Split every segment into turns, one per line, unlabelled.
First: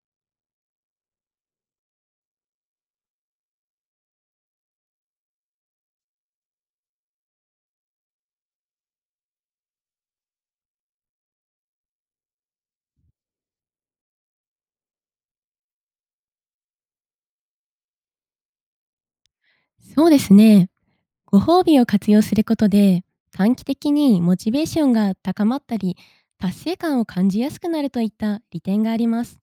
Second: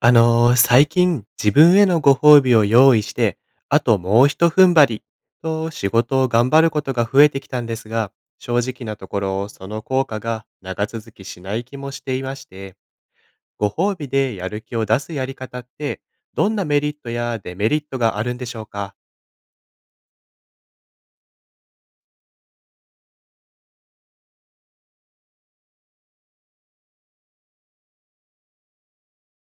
最近自分へのご褒美を用意して、あともう一踏ん張りと仕事を頑張ることが増えてきたんですが、正直なところその効果が長続きしない気もしていまして、ご褒美でやる気を出すやり方って、どんなメリットやデメリットがあるんでしょうか？
そうですね。ご褒美を活用することで、短期的にモチベーションが高まったり、達成感を感じやすくなるといった利点があります。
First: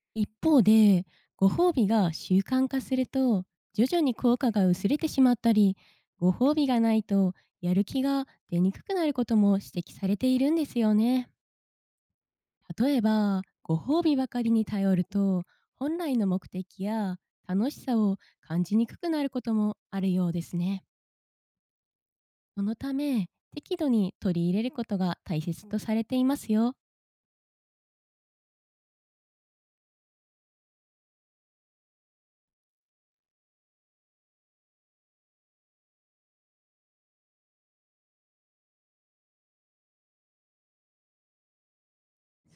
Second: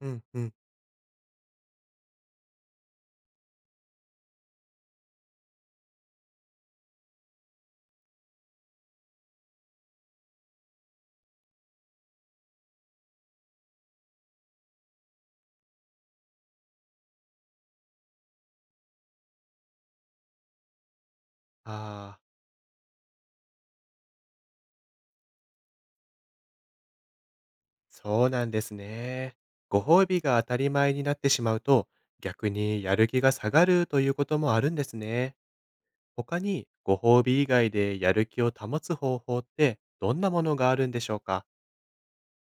うん
一
うん。
方で、ご褒美が習慣化すると、徐々に効果が薄れてしまったり、ご褒美がないとやる気が出にくくなることも指摘されているんですよね。例えば、ご褒美ばかりに頼ると、本来の目的や楽しさを感じにくくなることもあるようですね。
ああ、
そのため、適度に取り入れることが大切とされていますよ。
そうなんですね。ご褒美が当たり前になってしまうと、逆にやる気が下がるということもあるんですね。他にご褒美以外でやる気を保つ方法ってどんなものがあるんでしょうか？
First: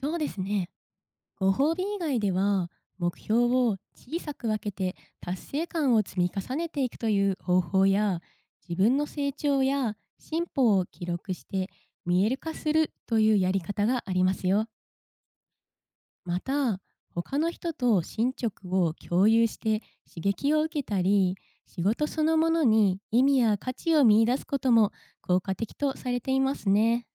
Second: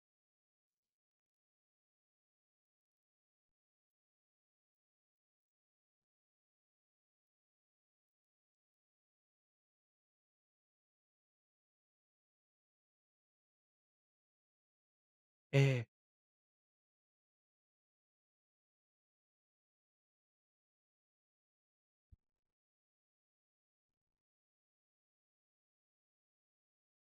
そうですね。ご褒美以外では、目標を小さく分けて達成感を積み重ねていくという方法や、自分の成長や進歩を記録して見える化するというやり方がありますよ。
ええ、
また、他の人と進捗を共有して刺激を受けたり、仕事そのものに意味や価値を見出すことも効果的とされていますね。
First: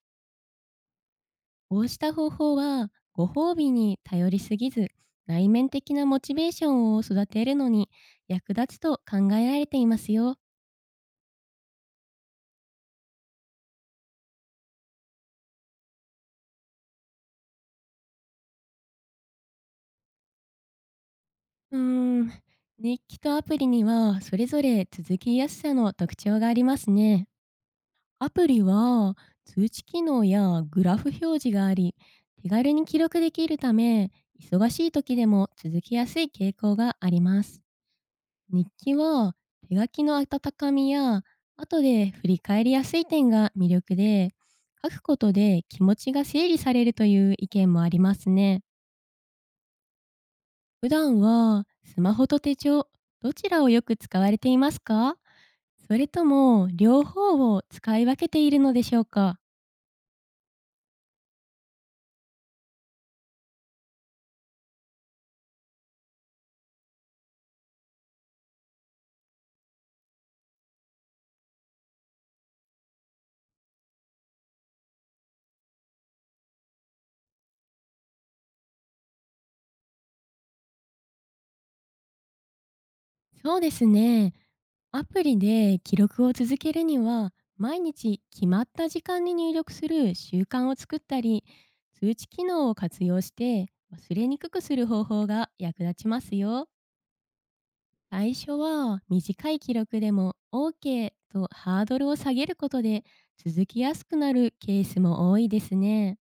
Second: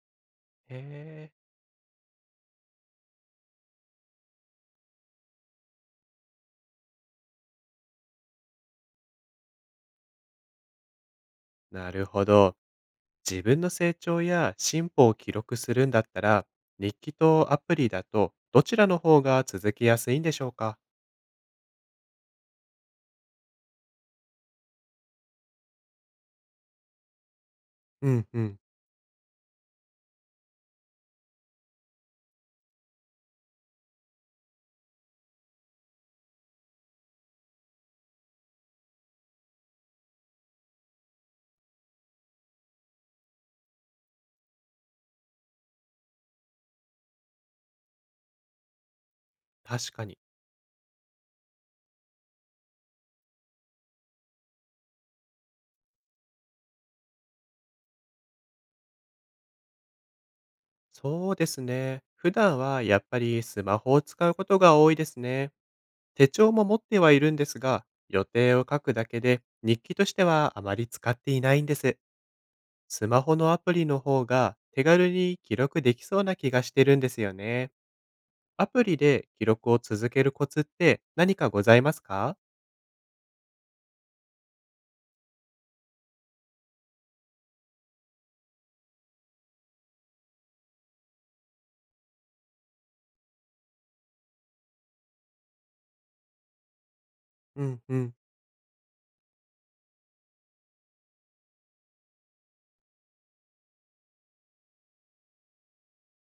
へえ、
こうした方法は、ご褒美に頼りすぎず、内面的なモチベーションを育てるのに役立つと考えられていますよ。
なるほど。自分の成長や進歩を記録するんだったら、日記とアプリだとどちらの方が続きやすいんでしょうか？
うーん、日記とアプリにはそれぞれ続きやすさの特徴がありますね。
うん
ア
う
プ
ん。
リは通知機能やグラフ表示があり、手軽に記録できるため、忙しい時でも続きやすい傾向があります。日記は手書きの温かみや、後で振り返りやすい点が魅力で、書くことで気持ちが整理されるという意見もありますね。
確かに。
普段は、スマホと手帳、どちらをよく使われていますか？それとも、両方を使い分けているのでしょうか？
そうですね。普段はやっぱりスマホを使うことが多いですね。手帳も持ってはいるんですが、予定を書くだけで日記としてはあまり使っていないんです。スマホのアプリの方が手軽に記録できそうな気がしてるんですよね。アプリで記録を続けるコツって何かございますか？
そうですね。アプリで記録を続けるには、毎日決まった時間に入力する習慣を作ったり、通知機能を活用して忘れにくくする方法が役立ちますよ。
うんうん。
最初は短い記録でも OK とハードルを下げることで、続きやすくなるケースも多いですね。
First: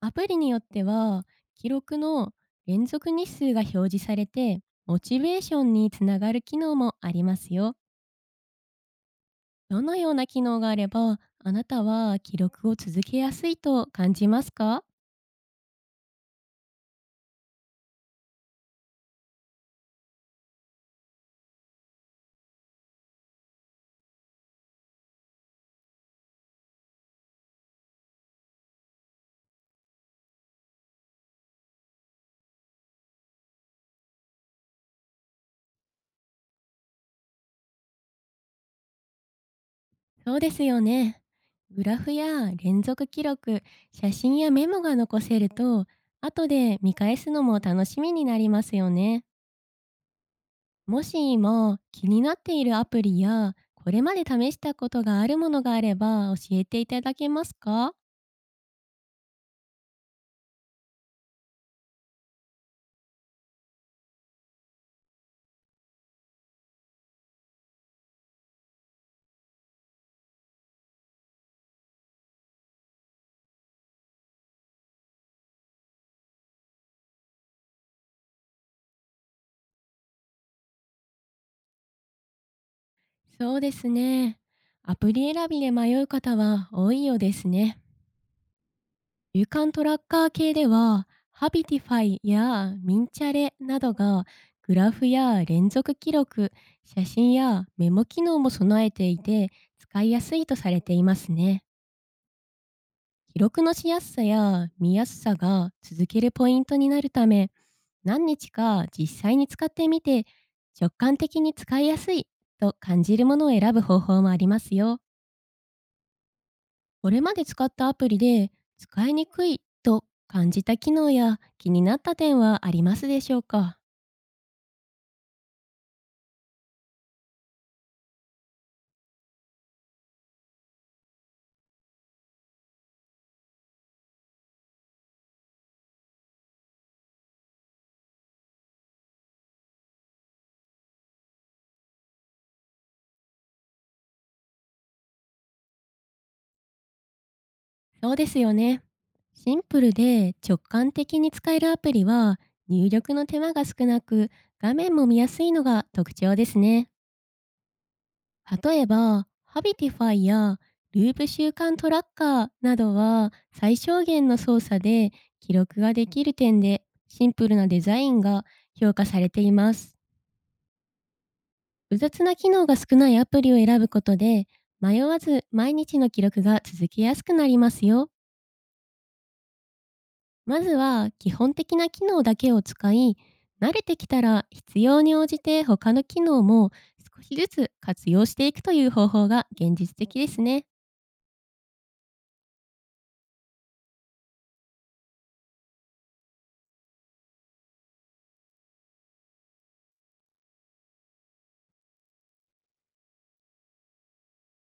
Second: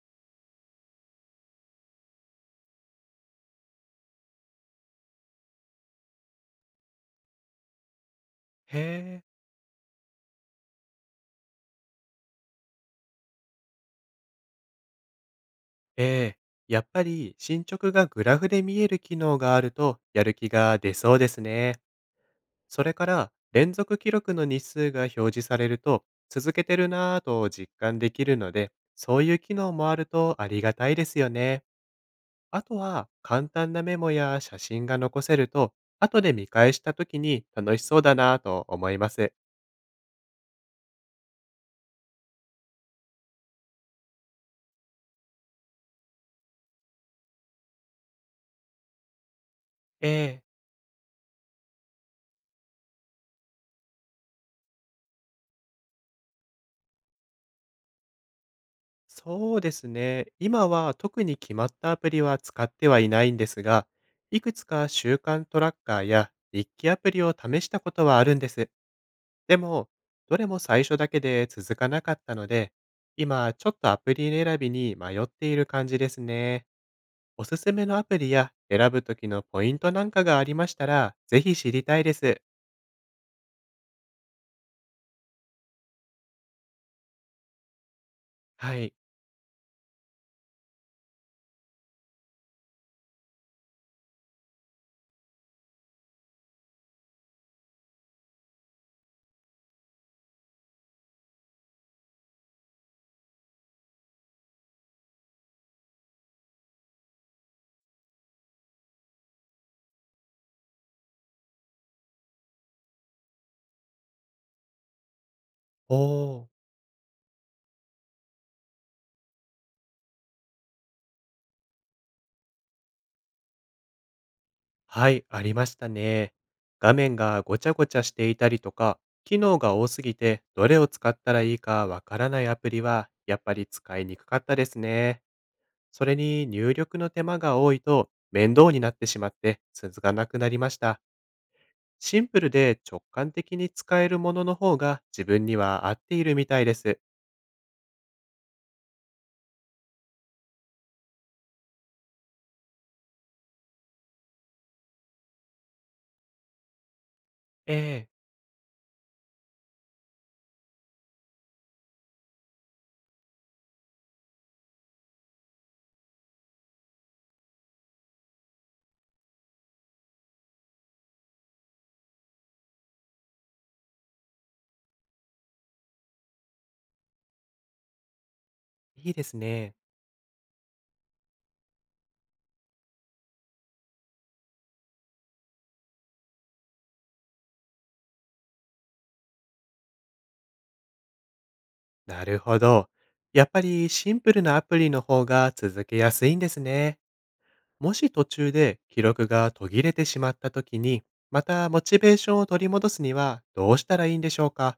アプリによっては、記録の連続日数が表示されてモチベーションにつながる機能もありますよ。
へえ。
どのような機能があれば、あなたは記録を続けやすいと感じますか？
ええ。やっぱり進捗がグラフで見える機能があるとやる気が出そうですね。それから連続記録の日数が表示されると続けてるなぁと実感できるので、そういう機能もあるとありがたいですよね。あとは、簡単なメモや写真が残せると、後で見返した時に楽しそうだなぁと思います。
そうですよね。グラフや連続記録、写真やメモが残せると、後で見返すのも楽しみになりますよね。
ええ。
もし今気になっているアプリや、これまで試したことがあるものがあれば、教えていただけますか？
そうですね。今は特に決まったアプリは使ってはいないんですが、いくつか習慣トラッカーや日記アプリを試したことはあるんです。でも、どれも最初だけで続かなかったので、今ちょっとアプリ選びに迷っている感じですね。おすすめのアプリや選ぶときのポイントなんかがありましたら、ぜひ知りたいです。
そうですね。アプリ選びで迷う方は多いようですね。
はい。
有感トラッカー系では、ハビティファイやミンチャレなどが、グラフや連続記録、写真やメモ機能も備えていて、使いやすいとされていますね。記録のしやすさや見やすさが続けるポイントになるため、何日か実際に使ってみて、直感的に使いやすいと感じるものを選ぶ方法もありますよ。
おー。
これまで使ったアプリで、使いにくいと感じた機能や気になった点はありますでしょうか？
はい、ありましたね。画面がごちゃごちゃしていたりとか、機能が多すぎて、どれを使ったらいいかわからないアプリは、やっぱり使いにくかったですね。それに入力の手間が多いと、面倒になってしまって、続かなくなりました。シンプルで直感的に使えるものの方が自分には合っているみたいです。
そうですよね。シンプルで直感的に使えるアプリは、入力の手間が少なく、画面も見やすいのが特徴ですね。
ええ、
例えば、ハビティファイやループ習慣トラッカーなどは、最小限の操作で記録ができる点で、シンプルなデザインが評価されています。複雑な機能が少ないアプリを選ぶことで、迷わず毎日の記録が続きやすくなりますよ。
いいですね。
まずは基本的な機能だけを使い、慣れてきたら必要に応じて他の機能も少しずつ活用していくという方法が現実的ですね。
なるほど。やっぱりシンプルなアプリの方が続けやすいんですね。もし途中で記録が途切れてしまった時に、またモチベーションを取り戻すにはどうしたらいいんでしょうか？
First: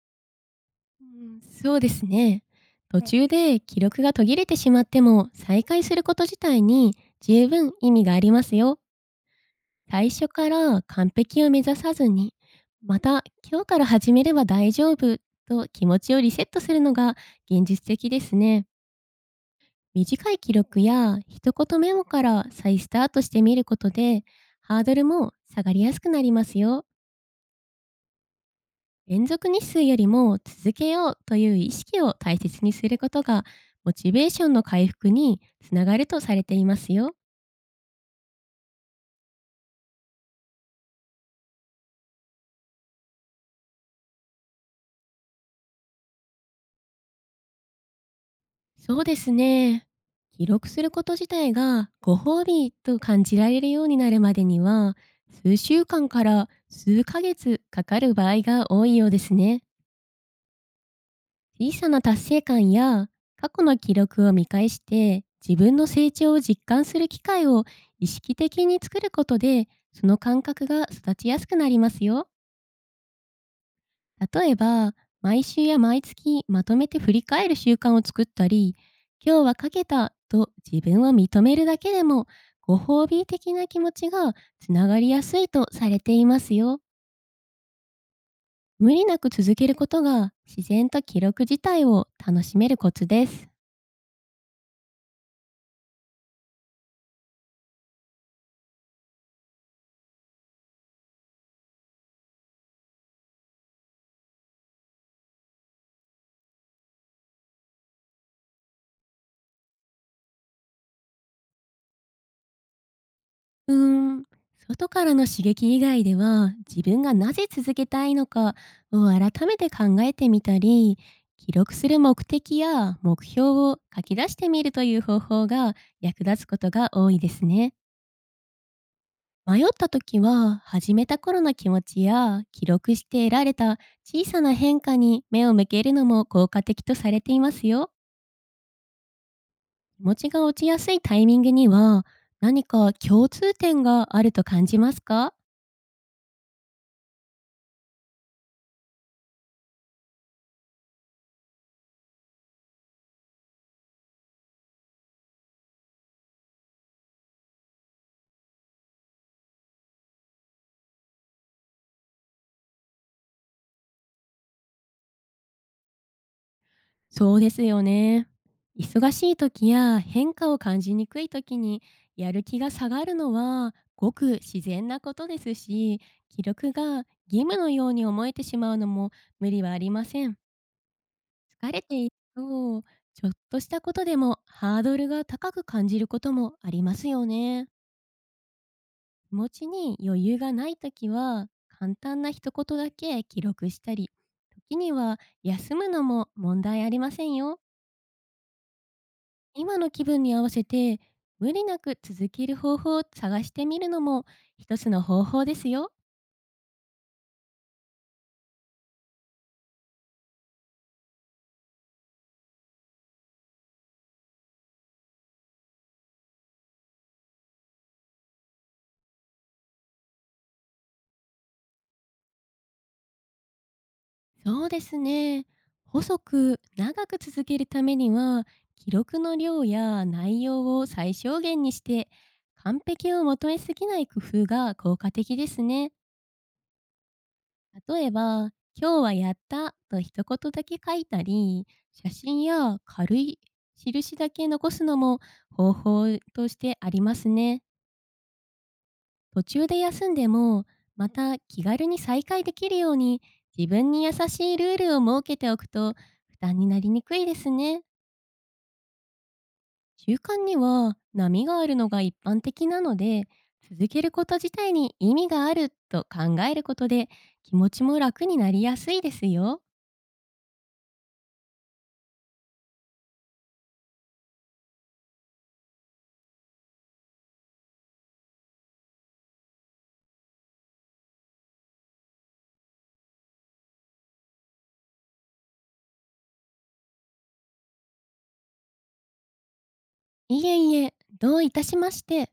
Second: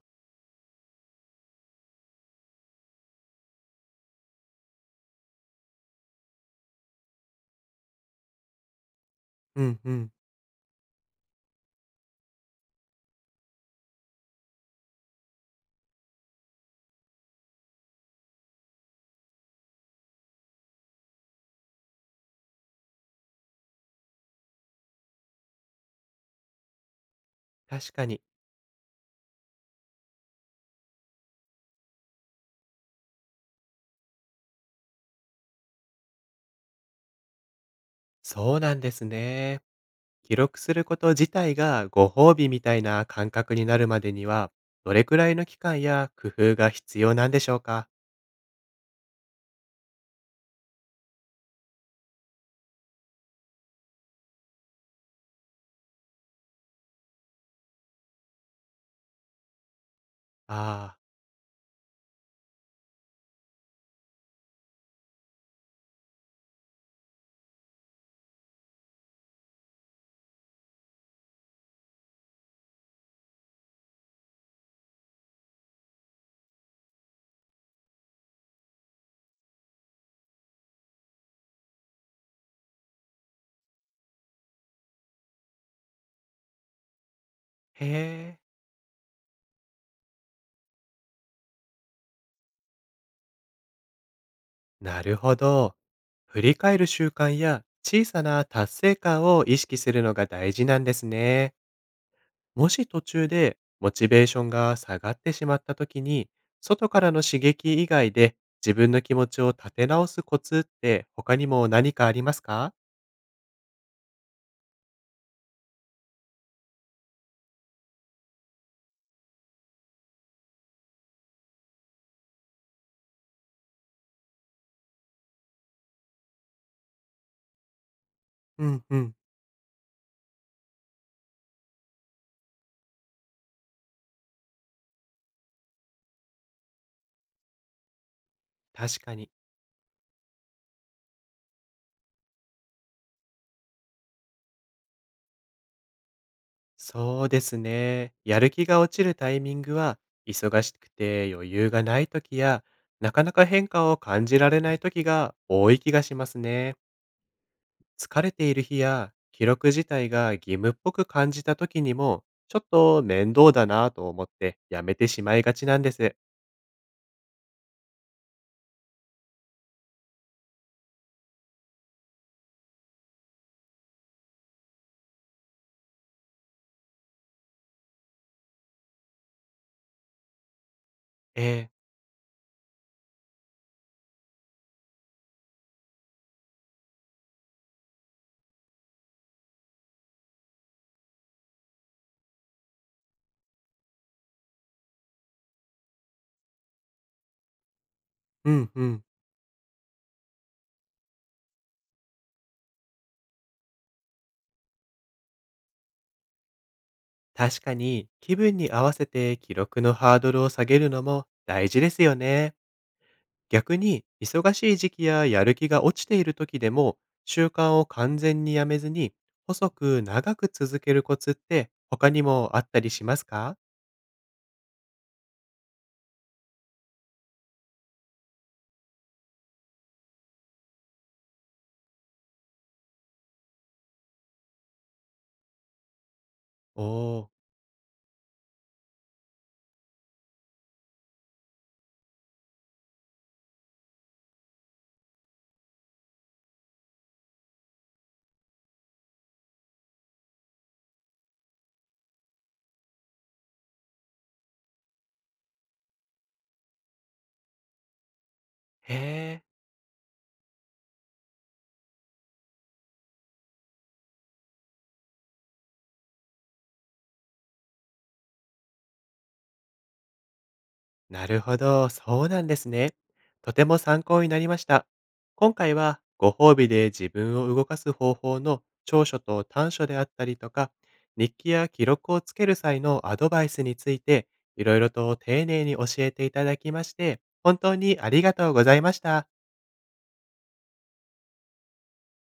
うん、そうですね。途中で記録が途切れてしまっても、再開すること自体に十分意味がありますよ。
うんう
最
ん。
初から完璧を目指さずに、また今日から始めれば大丈夫と気持ちをリセットするのが現実的ですね。短い記録や一言メモから再スタートしてみることで、ハードルも下がりやすくなりますよ。
確かに。
連続日数よりも続けようという意識を大切にすることが、モチベーションの回復につながるとされていますよ。
そうなんですね。記録すること自体がご褒美みたいな感覚になるまでには、どれくらいの期間や工夫が必要なんでしょうか？
そうですね。記録すること自体がご褒美と感じられるようになるまでには、数週間から数ヶ月かかる場合が多いようですね。
ああ
小さな達成感や、過去の記録を見返して自分の成長を実感する機会を意識的に作ることで、その感覚が育ちやすくなりますよ。例えば、毎週や毎月まとめて振り返る習慣を作ったり、今日はかけたと自分を認めるだけでも、ご褒美的な気持ちがつながりやすいとされていますよ。
ー、へえ。
無理なく続けることが、自然と記録自体を楽しめるコツです。
なるほど。振り返る習慣や小さな達成感を意識するのが大事なんですね。もし途中でモチベーションが下がってしまった時に、外からの刺激以外で自分の気持ちを立て直すコツって他にも何かありますか？
うーん、外からの刺激以外では、自分がなぜ続けたいのかを改めて考えてみたり、記録する目的や目標を書き出してみるという方法が役立つことが多いですね。
うんうん。
迷った時は、始めた頃の気持ちや記録して得られた小さな変化に目を向けるのも効果的とされていますよ。
確かに。
気持ちが落ちやすいタイミングには、何か共通点があると感じますか？
そうですね。やる気が落ちるタイミングは、忙しくて余裕がない時や、なかなか変化を感じられない時が多い気がしますね。疲れている日や記録自体が義務っぽく感じた時にも、ちょっと面倒だなぁと思ってやめてしまいがちなんです。
そうですよね。忙しい時や変化を感じにくい時にやる気が下がるのはごく自然なことですし、記録が義務のように思えてしまうのも無理はありません。
ええ、
疲れていると、ちょっとしたことでもハードルが高く感じることもありますよね。気持ちに余裕がない時は、簡単な一言だけ記録したり、時には休むのも問題ありませんよ。
うんうん。
今の気分に合わせて無理なく続ける方法を探してみるのも、一つの方法ですよ。
確かに気分に合わせて記録のハードルを下げるのも大事ですよね。逆に忙しい時期ややる気が落ちている時でも習慣を完全にやめずに細く長く続けるコツって他にもあったりしますか？
そうですね。細く長く続けるためには、記録の量や内容を最小限にして、完璧を求めすぎない工夫が効果的ですね。
おー。
例えば「今日はやった」と一言だけ書いたり、写真や軽い印だけ残すのも方法としてありますね。途中で休んでも、また気軽に再開できるように、自分に優しいルールを設けておくと、負担になりにくいですね。
へえ。
習慣には波があるのが一般的なので、続けること自体に意味があると考えることで、気持ちも楽になりやすいですよ。
なるほど、そうなんですね。とても参考になりました。今回はご褒美で自分を動かす方法の長所と短所であったりとか、日記や記録をつける際のアドバイスについて、いろいろと丁寧に教えていただきまして、本当にありがとうございました。
いえいえ、どういたしまして。